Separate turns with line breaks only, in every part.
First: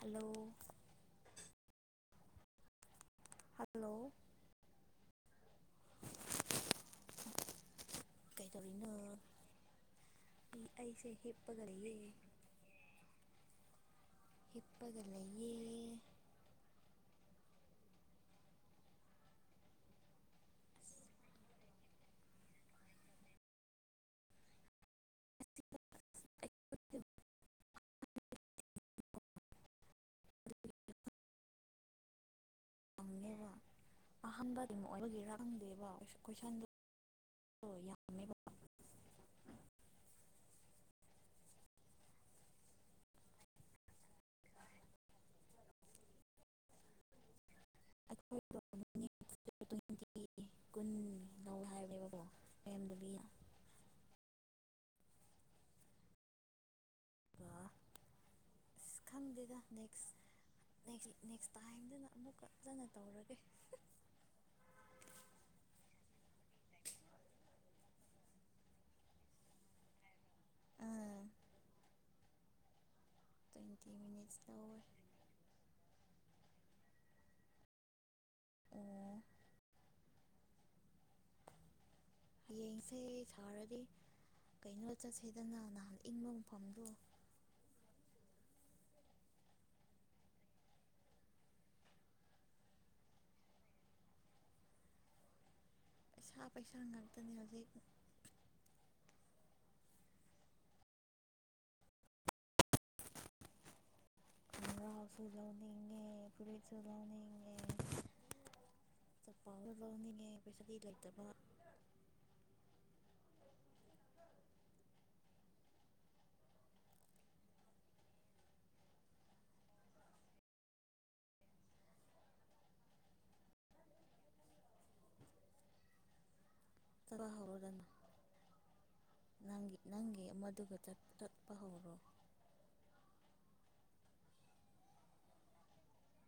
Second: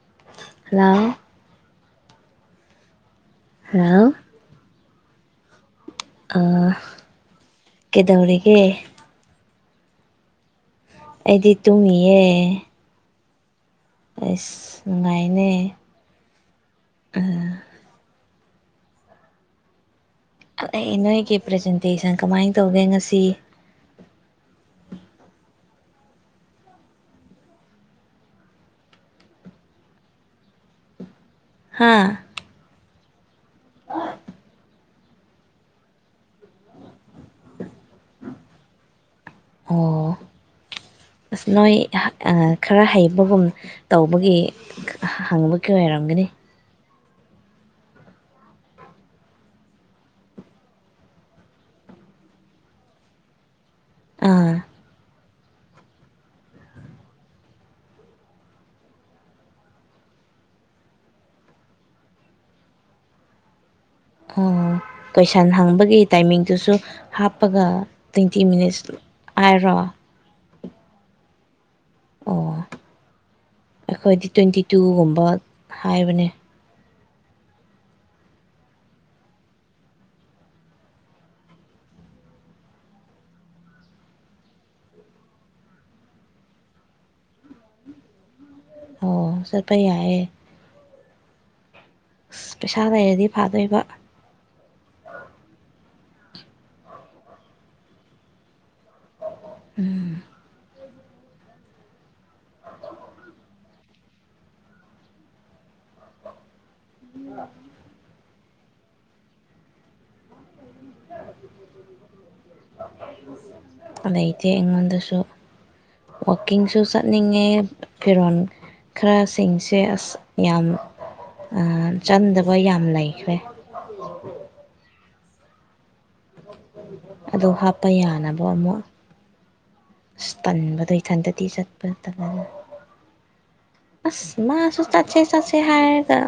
hello
hello
hello
hello ꯀꯩꯗꯧꯔꯤꯒꯤ
ꯑ
ꯑꯩꯗꯤ ꯇꯨꯝꯃꯤꯌꯦꯦ ꯑꯩꯁ
ꯍꯤꯞꯄꯒ
ꯉꯥꯏꯅꯦ
ꯂꯩꯌꯦ
ꯑ ꯑꯩ ꯅꯣꯏꯒꯤ ꯄ꯭ꯔꯖꯦꯟꯇꯦꯁꯟ ꯀꯃꯥꯏꯅ ꯇꯧꯒꯦ ꯉꯁꯤ ꯍꯥꯥ
ꯑꯉꯦ ꯑꯍꯝꯗꯗ ꯏ ꯑꯣꯏꯒꯤꯔꯥꯡꯗꯦꯕ ꯀꯣꯏꯁꯟꯗ
ꯑꯣ ꯑꯁ ꯅꯣꯏ ꯈꯔ ꯍꯩꯕꯒꯨꯝ ꯇꯧꯕꯒꯤ ꯍꯪꯕꯒꯤ ꯑꯣꯏꯔꯝꯒꯅꯤ
ꯇ꯭ꯋꯦꯟꯇꯤ ꯀꯨꯟ ꯂꯧ ꯍꯥꯏꯕꯅꯦꯕꯀꯣ ꯑꯦꯝꯗꯕꯤꯅ
ꯑꯥ
ꯑꯗꯨꯒ ꯑ ꯈꯪꯗꯦꯗ ꯅꯦꯛꯁ ꯅꯦꯛꯁ ꯇꯥꯏꯝꯗꯨꯅ ꯑꯃꯨꯛꯀꯖꯅ ꯇꯧꯔꯒꯦ
ꯀꯣꯏꯁꯟ ꯍꯪꯕꯒꯤ ꯇꯥꯏꯃꯤꯡꯗꯨꯁꯨ ꯍꯥꯞꯄꯒ ꯇ꯭ꯋꯦꯟꯇꯤ ꯃꯤꯅꯤꯠꯁ ꯍꯥꯏꯔꯣ
ꯑꯥ
ꯑꯣ
ꯇ꯭ꯋꯦꯟꯇꯤ
ꯑꯩꯈꯣꯏꯗꯤ
ꯃꯤꯅꯤꯠꯁ
ꯇ꯭ꯋꯦꯟꯇꯤ
ꯂꯧꯋꯦ
ꯇꯨꯒꯨꯝꯕ ꯍꯥꯏꯕꯅꯦ
ꯑꯣ ꯌꯦꯡꯁꯦ ꯁꯥꯔꯗꯤ ꯀꯩꯅꯣ ꯆꯠꯁꯤꯦꯗꯅ ꯅꯍꯥꯟ ꯏꯪꯕ ꯃꯐꯝꯗꯣ
ꯑꯣ ꯁꯄꯩꯑ ꯑꯁ ꯄꯩꯁꯥ ꯂꯩꯔꯗꯤ ꯐꯥꯗꯣꯏꯕ
ꯄꯩꯁꯥ ꯄꯩꯁꯥ ꯉꯥꯛꯇꯅꯤ ꯍꯧꯖꯤꯛ
ꯎꯝ
ꯍꯣ ꯏ
ꯎ
ꯆ ꯄꯥꯎ ꯂꯅꯤ ꯐꯦꯁꯤꯂꯤ ꯂꯩꯇꯕ
ꯂꯩꯇꯦ ꯑꯩꯉꯣꯟꯗꯁꯨ ꯋꯥꯛꯀꯤꯡꯁꯨ ꯆꯠꯅꯤꯡꯉꯦ ꯐꯤꯔꯣꯜ ꯈꯔꯁꯤꯡꯁꯦ ꯑꯁ ꯌꯥꯝ ꯆꯟꯗꯕ ꯌꯥꯝ ꯂꯩꯈ꯭ꯔꯦ
ꯆꯠꯄ
ꯑꯗꯨ
ꯍꯧꯔꯣꯗꯅ
ꯍꯥꯞꯄ ꯌꯥꯅꯕ ꯑꯃꯨꯛ
ꯅꯪꯒꯤ ꯅꯪꯒꯤ
ꯑꯁ
ꯑꯃꯗꯨꯒ
ꯇꯟꯕꯗꯣ ꯏꯊꯟꯇꯗꯤ ꯆꯠꯄ
ꯍꯧꯔꯣ
ꯇꯅꯅ ꯑꯁ ꯃꯥꯁꯨ ꯆꯠꯁꯦ ꯆꯠꯁꯦ ꯍꯥꯏꯔꯒ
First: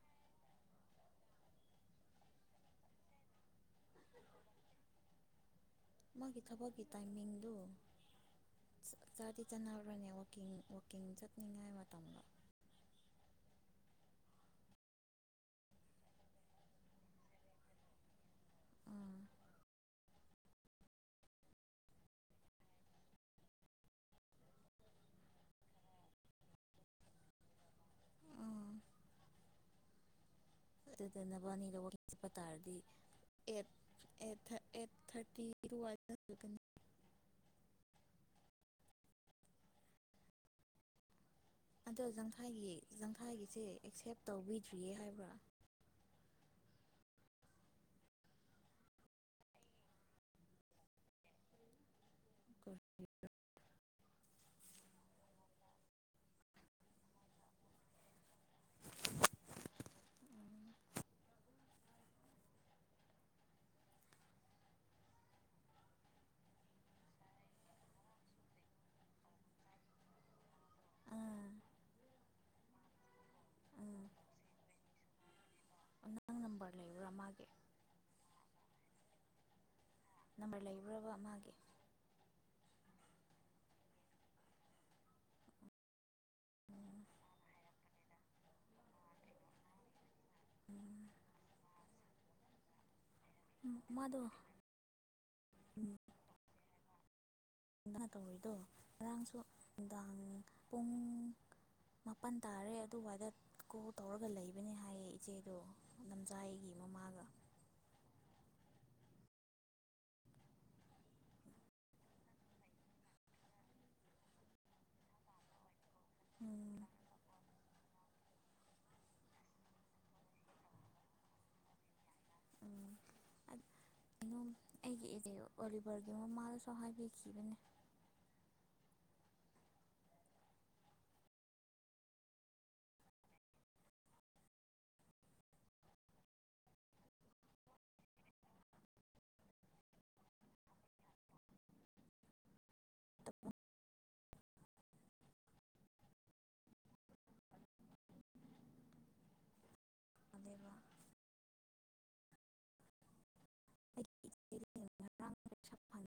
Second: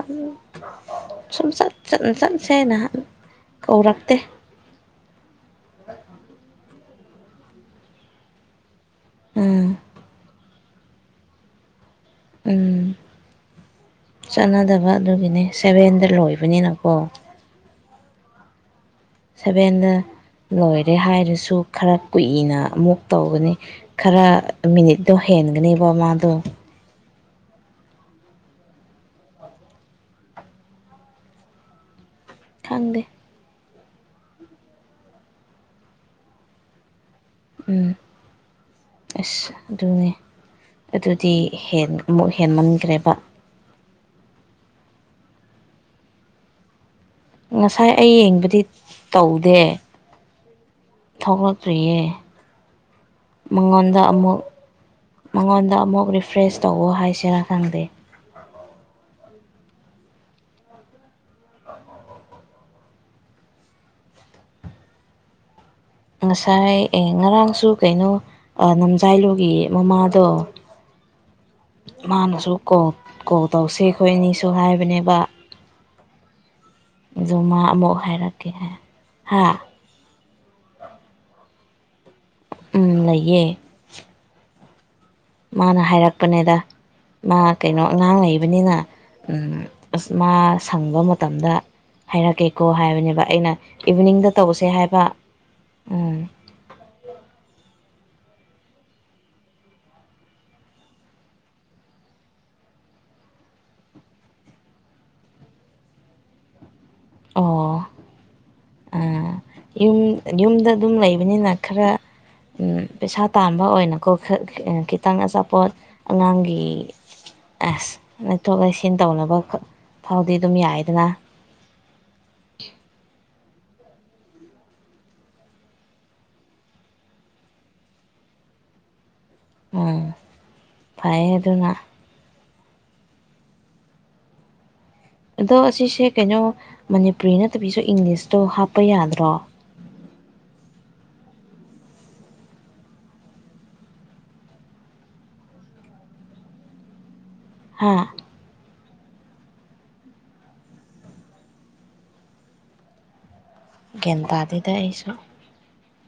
ꯁꯨꯝ ꯆꯠ ꯆꯠ ꯆꯠꯁꯦꯅꯍ ꯀꯧꯔꯛꯇꯦ
ꯃꯥꯒꯤ ꯊꯕꯒꯤ ꯇꯥꯏꯃꯤꯡꯗꯨ ꯊꯔꯇꯤ
ꯎꯝ
ꯇꯅꯥꯅꯦ ꯀꯤꯡ ꯆꯠꯅꯤꯡꯉꯥꯏ ꯃꯇꯝ
ꯎꯝ ꯆꯠꯅꯗꯕ ꯑꯗꯨꯒꯤꯅꯦ ꯁꯚꯦꯟꯗ ꯂꯣꯏꯕꯅꯤꯅꯀꯣ
ꯑꯥ
ꯁꯚꯦꯟꯗ ꯂꯣꯏꯔꯦ ꯍꯥꯏꯔꯁꯨ ꯈꯔ ꯀꯨꯏꯅ ꯑꯃꯨꯛ ꯇꯧꯒꯅꯤ ꯈꯔ ꯃꯤꯅꯤꯠꯇꯣ ꯍꯦꯟꯒꯅꯦꯕ ꯃꯥꯗꯣ
ꯑꯥ ꯑꯗꯨꯗꯅꯕꯅꯤ ꯂ ꯍꯁꯄꯇꯥꯜꯗꯤ
ꯈꯪꯗꯦ
ꯑꯦ ꯑꯦꯠ ꯊꯥꯔꯇꯤꯔꯅꯤ
ꯎꯝ ꯑꯁ ꯑꯗꯨꯅꯦ ꯑꯗꯨ ꯗꯤ
ꯑꯗꯣ
ꯑꯃꯨꯛ
ꯖꯪꯈꯥꯏꯒꯤ
ꯍꯦꯟꯃꯟꯈ꯭ꯔꯦꯕ
ꯖꯪꯈꯥꯏꯒꯤꯁꯦ ꯑꯦꯛꯁꯦꯞ ꯇꯧꯕꯤꯗ꯭ꯔꯤꯌꯦ ꯍꯥꯏꯕ꯭ꯔꯥ
ꯉꯁꯥꯏ ꯑꯩ ꯌꯦꯡꯕꯗꯤ ꯇꯧꯗꯦ ꯊꯣꯛꯂꯛꯇ꯭ꯔꯤꯌꯦ ꯃꯉꯥꯎꯗ ꯑꯃꯨꯛ ꯃꯉꯣꯟꯗ ꯑꯃꯨꯛ ꯔꯤꯐ꯭ꯔꯦꯁ ꯇꯧꯋ ꯍꯥꯏꯁꯤꯦꯔꯥ ꯈꯪꯗꯦ ꯉꯁꯥꯏ ꯑꯦ ꯉꯔꯥꯡꯁꯨ ꯀꯩꯅꯣ ꯅꯝꯖꯥꯏꯂꯨꯒꯤ ꯃꯃꯥꯗꯣ
ꯑꯥ
ꯃꯥꯅꯁꯨ ꯀꯣ ꯀꯣꯜ ꯇꯧꯁꯦ
ꯎꯝ
ꯈꯈꯣꯏꯅꯤꯁꯨ ꯍꯥꯏꯕꯅꯦꯕ
ꯅꯪ ꯅꯝꯕꯔ ꯂꯩꯕ꯭ꯔꯥ ꯃꯥꯒꯤ
ꯃꯥ ꯑꯃꯨꯛ ꯍꯥꯏꯔꯛꯀꯦ ꯍꯥꯏꯦ ꯍꯥꯥ
ꯅꯝꯕꯔ ꯂꯩꯕ꯭ꯔꯕ ꯑꯃꯒꯤ
ꯂꯩꯌꯦ ꯃꯥꯅ ꯍꯥꯏꯔꯛ ꯄꯅꯦꯗ ꯃꯥ ꯀꯩꯅꯣ ꯑꯉꯥꯡ ꯂꯩꯩꯕꯅꯤꯅ ꯑꯁ ꯃꯥ ꯁꯪꯕ ꯃꯇꯝꯗ ꯍꯥꯏꯔꯛꯀꯦꯀꯣ ꯍꯥꯏꯕꯅꯦꯕ ꯑꯩꯅ
ꯃꯥꯗꯣ
ꯏꯚꯤꯅꯤꯡꯗ ꯇꯧꯁꯦ ꯍꯥꯏꯕ ꯎꯝ
ꯇꯧꯔꯤꯗꯣ ꯉꯔꯥꯡꯁꯨ ꯅꯨꯡꯗꯥꯡ ꯄꯨꯡ ꯃꯥꯄꯟ ꯇꯥꯔꯦ ꯑꯗꯨꯋꯥꯏꯗ ꯀꯣ ꯇꯧꯔꯒ ꯂꯩꯕꯅꯦ ꯍꯥꯏꯌꯦ ꯏꯆꯦꯗꯣ ꯂꯝꯖꯥꯏꯒꯤ ꯃꯃꯥ
ꯑꯣ ꯑ ꯌꯨꯝ ꯌꯨꯝꯗ ꯑꯗꯨꯝ ꯂꯩꯕꯅꯤꯅ ꯈꯔ ꯄꯩꯁꯥ ꯇꯥꯥꯟꯕ ꯑꯣꯏꯅꯀꯣ ꯈꯤꯇꯪ ꯑꯆꯥꯄꯣꯠ ꯉꯪꯒꯤ
ꯎꯝ
ꯑꯁ ꯂꯩꯊꯣꯛ ꯂꯩꯁꯤꯟ ꯇꯧꯅꯕ ꯊꯥꯎꯗꯤ ꯑꯗꯨꯝ ꯌꯥꯏꯗꯅ
ꯎ ꯑꯩꯒꯤ ꯏ ꯑꯣꯂꯤꯕꯔꯒꯤ ꯃꯃꯥꯗꯁꯨ ꯍꯥꯏꯕꯤꯈꯤꯕꯅꯦ
ꯎ ꯐꯥꯏꯠꯅ ꯑꯗꯣ ꯑꯁꯤꯁꯦ ꯀꯩꯅꯣ ꯃꯅꯤꯄꯨꯔꯤ ꯅꯠꯇꯕꯤꯁꯨ ꯏꯪꯂꯤꯁꯇꯣ ꯍꯥꯞꯄ ꯌꯥꯗ꯭ꯔꯣ
[inaudible]
ꯍꯥ
ꯑꯗꯕ
ꯒꯦꯟꯇꯥꯗꯨꯗ ꯑꯩꯁꯨ
ꯄꯟ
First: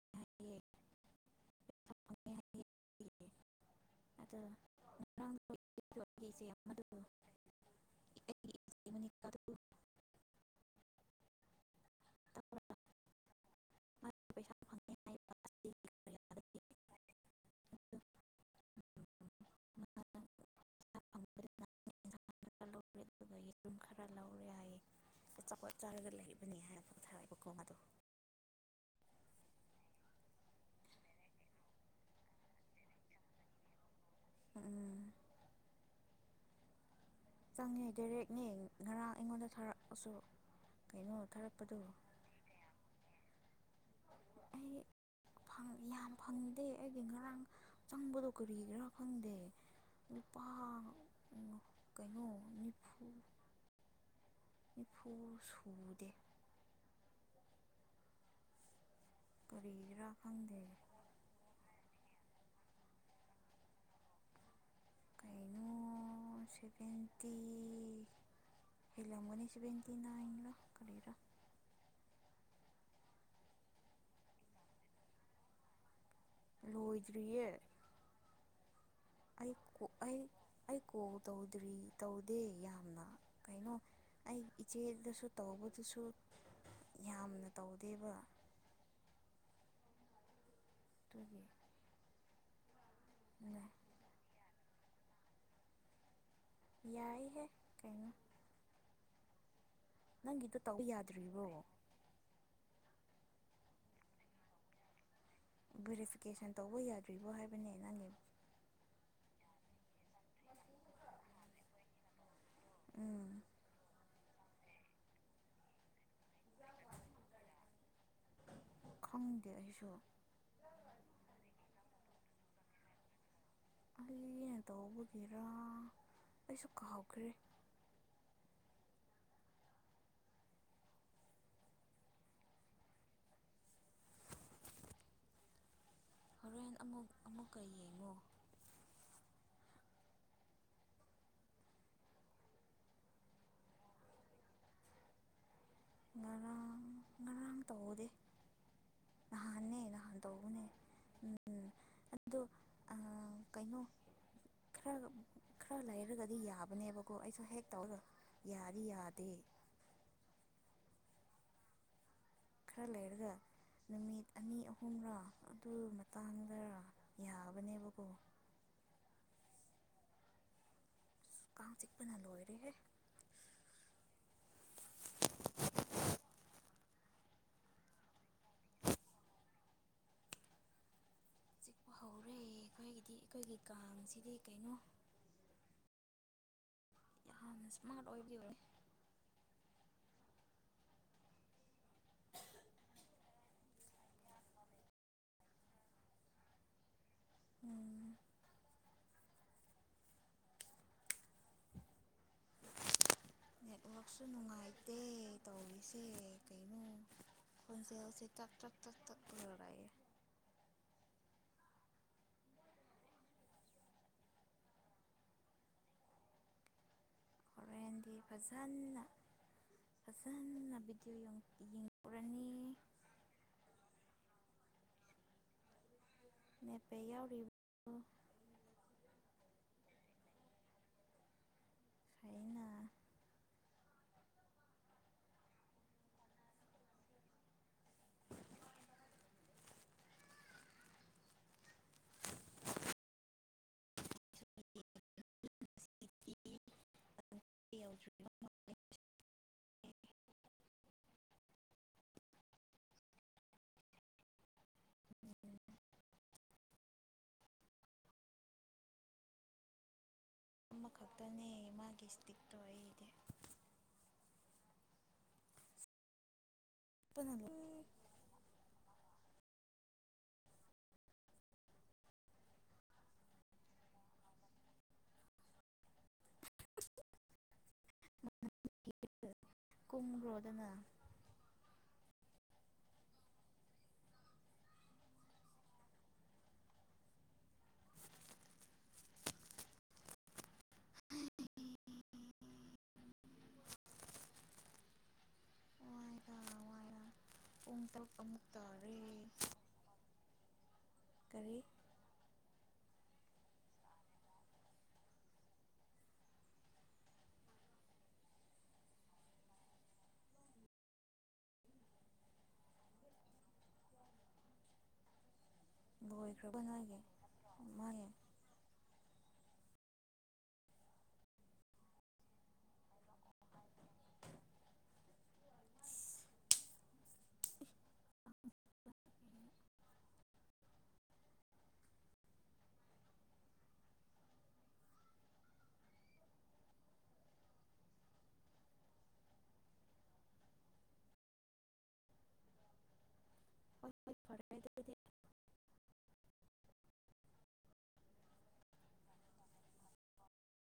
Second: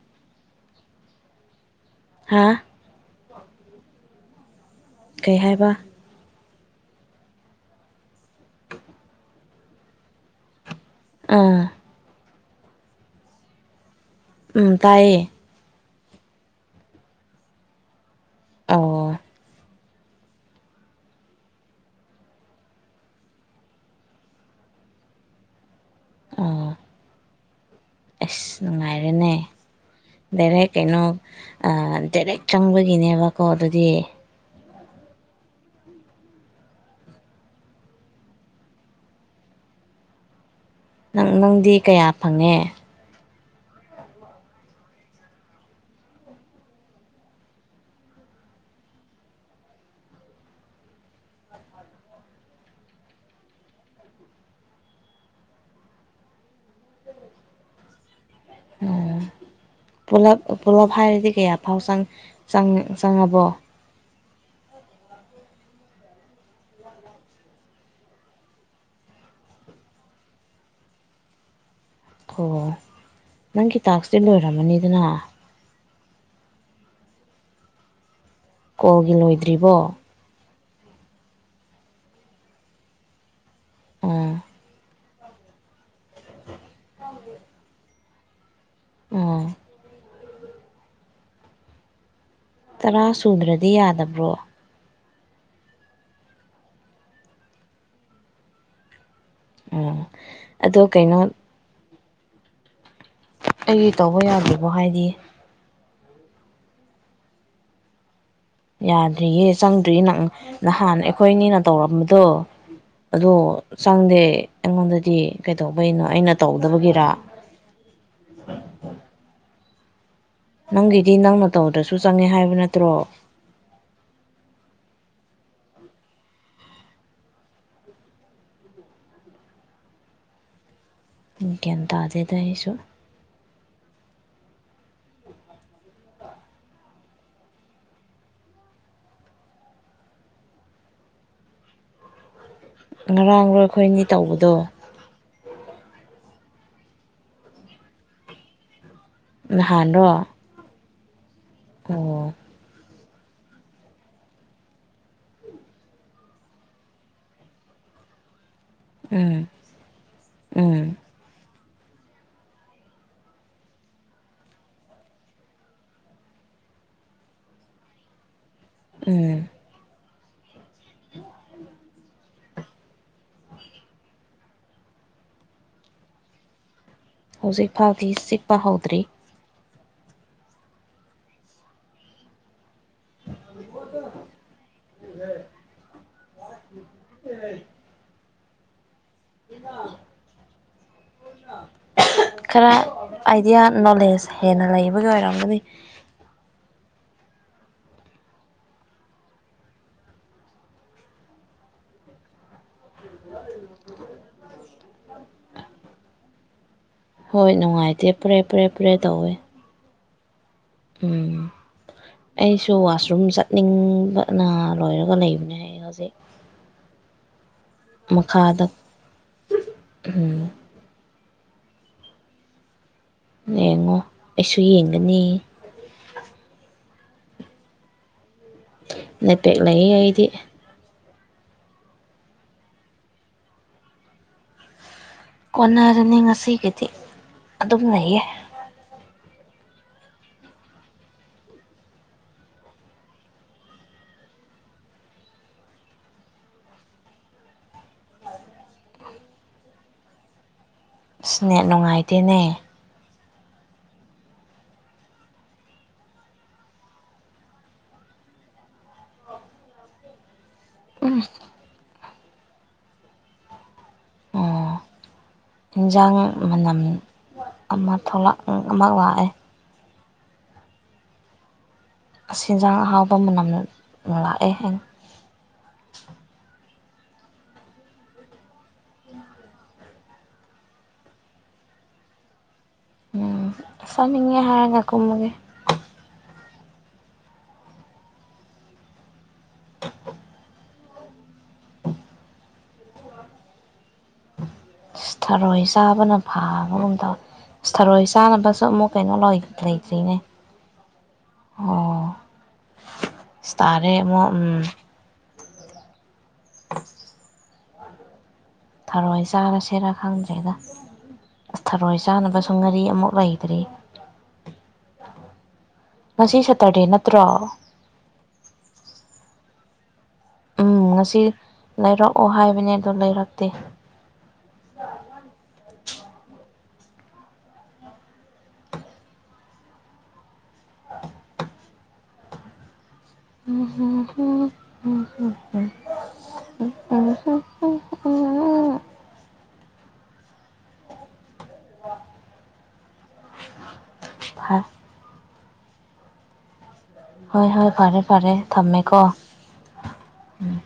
ꯍꯥꯥ
ꯑꯗꯣ
ꯀꯩ ꯍꯥꯏꯕ
ꯗꯨ ꯑꯗꯨ
ꯑꯥ
[inaudible]
ꯎ
ꯐꯪꯉꯦ
ꯇꯥꯏꯌꯦ
[inaudible] ꯑꯗꯨ
ꯑꯣ
ꯃꯥꯅ ꯄꯩꯁꯥ ꯑꯗꯨꯒꯨꯝ ꯈꯔ ꯂꯧꯔꯦ ꯍꯥꯏꯌꯦ ꯆꯥꯎ ꯆꯥꯂꯒ ꯂꯩꯔꯤꯕꯕꯅꯤ
ꯑꯣ
ꯍꯥꯏꯔ ꯊꯥꯕꯀꯣ ꯑꯗꯣ
ꯑꯁ ꯅꯨꯡꯉꯥꯏꯔꯦꯅꯦ ꯗꯥꯏꯔꯦꯛ ꯀꯩꯅꯣ ꯗꯥꯏꯔꯦꯛ ꯆꯪꯕꯒꯤꯅꯦꯕꯀꯣ ꯑꯗꯨꯗꯤ
ꯎꯝ ꯆꯪꯉꯦ ꯗꯥꯏꯔꯦꯛꯅꯦ ꯉꯔꯥꯡ ꯑꯩꯉꯣꯟꯗ ꯊꯥꯔꯛꯑꯁꯨ ꯀꯩꯅꯣ
ꯅꯪ ꯅꯪꯗꯤ
ꯊꯥꯔꯛꯄꯗꯣ
ꯀꯌꯥ ꯐꯪꯉꯦ
ꯑꯩ ꯌꯥꯝ ꯐꯪꯗꯦ ꯑꯩꯗꯤ ꯉꯔꯥꯡ ꯆꯪꯕꯗꯣ ꯀꯔꯤ ꯈꯔꯥ ꯐꯪꯗꯦ ꯂꯨꯄꯥ ꯀꯩꯅꯣ ꯅꯤꯐꯨ ꯅꯤꯐꯨ ꯁꯨꯗꯦ
ꯑꯣ
ꯀꯔꯤꯒꯤꯔꯥ
ꯄꯨꯂꯞ
ꯈꯪꯗꯦ
ꯄꯨꯣꯂꯞ ꯍꯥꯏꯔꯗꯤ ꯀꯌꯥ ꯐꯥꯎ ꯆꯪ ꯪ ꯆꯪꯉꯕꯣ
ꯀꯩꯅꯣ ꯁꯤꯕꯇꯤ ꯏꯂꯝ ꯃꯅꯤ ꯁꯤꯕꯇꯤꯅ ꯏꯡꯂ ꯀꯔꯤꯔ
ꯑꯣ ꯅꯪꯒꯤꯇꯥꯛꯇꯦ ꯂꯣꯏꯔꯝꯃꯅꯤꯗꯅ
ꯂꯣꯏꯗ꯭ꯔꯤꯌꯦ
ꯀꯣꯜꯒꯤ
ꯑꯩ
ꯂꯣꯏꯗ꯭ꯔꯤꯕꯣ
ꯑꯩ ꯑꯩ ꯀꯣ ꯇꯧꯗ꯭ꯔꯤ ꯇꯧꯗꯦ ꯌꯥꯝꯅ ꯀꯩꯅꯣ
ꯑꯣ
ꯑꯩ ꯏꯆꯦꯗꯁꯨ ꯇꯧꯕꯗꯨꯁꯨ ꯌꯥꯝꯅ ꯇꯧꯗꯦꯕ
ꯑꯣ
ꯇꯒꯤꯗꯒꯤ
ꯇꯔꯥ ꯁꯨꯗ꯭ꯔꯗꯤ ꯌꯥꯗꯕ꯭ꯔꯣ
ꯌꯥꯏ ꯍꯦꯛ ꯀꯩꯅꯩꯅꯣ
ꯎꯝ
ꯅꯪꯒꯤꯗꯨꯣ ꯇꯧ
ꯑꯗꯣ ꯀꯩꯅꯣ
ꯌꯥꯗ꯭ꯔꯤꯕꯣ
ꯑꯩꯒꯤ ꯇꯧꯕ ꯌꯥꯗ꯭ꯦꯔꯤꯕꯣ ꯍꯥꯏꯗꯤ
ꯕꯦꯔꯤꯐꯤꯀꯦꯁꯟ ꯇꯧꯕ ꯌꯥꯗ꯭ꯔꯤꯕꯣ ꯍꯥꯏꯕꯅꯦ ꯅꯪꯅꯦ
ꯌꯥꯗ꯭ꯔꯤꯌꯦ ꯆꯪꯗ꯭ꯔꯤꯌꯦ ꯅꯪ ꯅꯍꯥꯟ ꯑꯩꯈꯣꯏꯅꯤꯅ ꯇꯧꯔꯝꯕꯗꯣ
ꯎꯝ
ꯑꯗꯣ ꯆꯥꯡꯗꯦ ꯑꯩꯉꯣꯟꯗꯗꯤ ꯀꯩꯗꯧꯕꯩꯅꯣ ꯑꯩꯅ ꯇꯧꯗꯕꯒꯤꯔ
ꯈꯪꯗꯦ ꯑꯩꯁꯨ
ꯅꯪꯒꯤꯗꯤ ꯅꯪꯅ ꯇꯧꯗ꯭ꯔꯁꯨ ꯆꯪꯉꯦ ꯍꯥꯏꯕ ꯅꯠꯇ꯭ꯔꯣ
ꯑꯩꯅ ꯇꯧꯕꯒꯤꯔ ꯑꯩꯁꯨ ꯀꯍꯥꯎꯈ꯭ꯔꯦ
ꯏꯪꯀꯦꯇ ꯑꯗꯨꯗꯦ ꯇꯁꯨ
ꯍꯣꯔꯦꯟ ꯑꯃꯨꯛ ꯑꯃꯨꯛꯀ ꯌꯦꯡꯉꯨ
ꯉꯔꯥꯡꯔꯣꯏ ꯑꯩꯈꯣꯏꯅꯤ ꯇꯧꯕꯗꯣ
ꯉꯔꯥꯡ ꯉꯔꯥꯡ ꯇꯧꯗꯦ ꯅꯍꯥꯟꯅꯦ
ꯚꯥꯟꯗꯣ
ꯅꯍꯥꯟ ꯇꯧꯕꯅꯦ ꯎꯝ
ꯑꯣ
ꯑꯗꯣ ꯀꯩꯅꯣ ꯈꯔ ꯈꯔ ꯂꯩꯔꯒꯗꯤ ꯌꯥꯕꯅꯦꯕꯀꯣ ꯑꯩꯁꯨ ꯍꯦꯛ ꯇꯧꯔꯣꯏ ꯌꯥꯔꯤ ꯌꯥꯗꯦ
ꯎꯝ ꯎꯝ
ꯈꯔ ꯂꯩꯔꯒ ꯅꯨꯃꯤꯠ ꯑꯅꯤ ꯑꯍꯨꯝꯔꯥ ꯑꯗꯨ ꯃꯇꯥꯡꯗ ꯌꯥꯕꯅꯦꯕꯀꯣ
ꯎꯝ
ꯀꯁꯤꯛꯄ ꯅꯜ ꯑꯣꯏꯦ [unintelligible]
ꯍ ꯍꯧꯖꯤꯛ ꯐꯥꯎꯗꯤ ꯆꯤꯛꯄ ꯍꯧꯗ꯭ꯔꯤ
ꯆꯤꯛꯄ ꯍꯧꯔꯦ ꯑꯩꯈꯣꯏꯒꯤꯗꯤ ꯑꯩꯈꯣꯏꯒꯤ ꯀꯥꯡꯁꯤꯗꯤ ꯀꯩꯅꯣ ꯌꯥꯝꯅ ꯏꯁꯃꯥꯔꯠ ꯑꯣꯏꯅꯦ
ꯈꯔ ꯑꯥꯏꯗꯤꯌꯥ ꯅꯣꯂꯦꯖ ꯍꯦꯟꯅ ꯂꯩꯕꯒꯤ ꯑꯣꯏꯔꯝꯒꯅꯤ
ꯎꯝ
ꯑ
ꯅꯦꯠꯋꯔꯥꯛꯁꯨ ꯅꯨꯡꯉꯥꯏ ꯇꯧꯔꯤꯁꯤꯦ ꯀꯩ
ꯍꯣꯏ ꯅꯨꯡꯉꯥꯏꯇꯦ ꯐꯔꯦ ꯐꯔꯦ
ꯇꯛ
ꯐꯔꯦ
ꯇꯛ ꯇꯛ
ꯇꯧꯋꯦ
ꯂꯣꯏꯔꯛꯑꯦ
ꯎꯝ ꯑꯩꯁꯨ ꯋꯥꯁꯔꯨꯝ ꯆꯠꯅꯤꯡꯕꯅ ꯂꯣꯏꯔꯒ ꯂꯩꯕꯅꯦ ꯑꯩ ꯍꯧꯖꯤꯛ
ꯍꯣꯔꯦꯟꯗꯤ
ꯃꯈꯥꯗ
ꯐꯖꯅ
ꯎꯝ
ꯐꯖꯅ ꯚꯤꯗꯤꯑꯣ ꯌꯦꯡ
ꯌꯦꯡꯉꯣ ꯑꯩꯁꯨ ꯌꯦꯡꯒꯅꯤ
ꯑꯦꯦꯄꯦ ꯌꯥꯎꯔꯤꯕ
ꯅ ꯄꯦꯛꯂꯛꯏ ꯑꯩꯗꯤ
ꯐꯩꯅ
ꯀꯣꯟꯅꯔꯅꯤ ꯉꯁꯤꯒꯤꯗꯤ ꯑꯗꯨꯝ ꯂꯩꯌꯦ
ꯌꯥꯖꯒ
ꯑꯁꯅꯦ ꯅꯨꯡꯉꯥꯏꯇꯦꯅꯦ ꯎꯝ
ꯑꯃꯈꯛꯇꯅꯦ ꯃꯥꯒꯤ ꯏꯁꯇꯤꯛꯇꯣ ꯑꯩꯗꯤ
ꯑꯣ ꯏꯟꯖꯥꯡ ꯃꯅꯝ
ꯄꯨꯟꯅ
ꯑꯃ ꯊꯣꯛꯂꯛ ꯑꯃ ꯂꯥꯛꯑꯦ ꯁꯦꯟꯖꯥꯡ ꯑꯍꯥꯎꯕ ꯃꯅꯝ ꯂꯥꯛꯑꯦ ꯍ
ꯀꯨꯝ꯭ꯔꯣꯗ ꯉ
ꯎꯝ ꯁꯃꯤꯦ ꯍꯔꯥꯡ ꯉꯀꯨꯝꯃꯒꯦ ꯏꯁꯊꯔꯣꯏ ꯆꯥꯕꯅ
ꯋꯥꯏꯗ
ꯐꯥꯕꯒꯨꯝ
ꯋꯥꯏꯗ
ꯇꯧꯋꯦ
ꯄꯨꯡ
ꯏꯁꯊꯔꯣꯏ
ꯇꯔꯨꯛ
ꯆꯥꯅꯕꯁꯨ ꯑꯃꯨꯛ
ꯇꯥꯔꯦ
ꯀꯩꯅꯣ ꯂꯩꯇ꯭ꯔꯤꯅꯦ
ꯀꯔꯤ
ꯑꯣ ꯇꯥꯇꯥꯔꯦ ꯑꯃꯛ ꯊꯔꯣꯏ ꯆꯥꯔꯁꯤꯦꯔꯥ ꯈꯪꯗ꯭ꯔꯦꯗ ꯑꯁ ꯊꯔꯣꯏ ꯆꯥꯅꯕꯁꯨ ꯉꯥꯔꯤ ꯑꯃꯨꯛ ꯂꯩꯇ꯭ꯔꯤ ꯉꯁꯤ
ꯂꯣꯏꯈ꯭ꯔꯕ
ꯁꯇꯔꯗꯦ
ꯅꯣꯏꯒꯤ
ꯅꯠꯇ꯭ꯔꯣ
ꯃꯥꯒꯤ
ꯎꯝ ꯉꯁꯤ ꯂꯩꯔꯛꯑꯣ ꯍꯥꯏꯕꯅꯦ ꯑꯗꯨ ꯂꯩꯔꯛꯇꯦ [inaudible]
ꯍꯣꯏ ꯍꯣꯏ
[inaudible]
ꯐꯔꯦ
ꯐꯥ [inaudible]
ꯑꯗꯨꯗꯤ
ꯍꯣꯏ ꯍꯣꯏ ꯐꯔꯦ ꯐꯔꯦ ꯊꯝꯃꯦꯀꯣ ꯎꯝ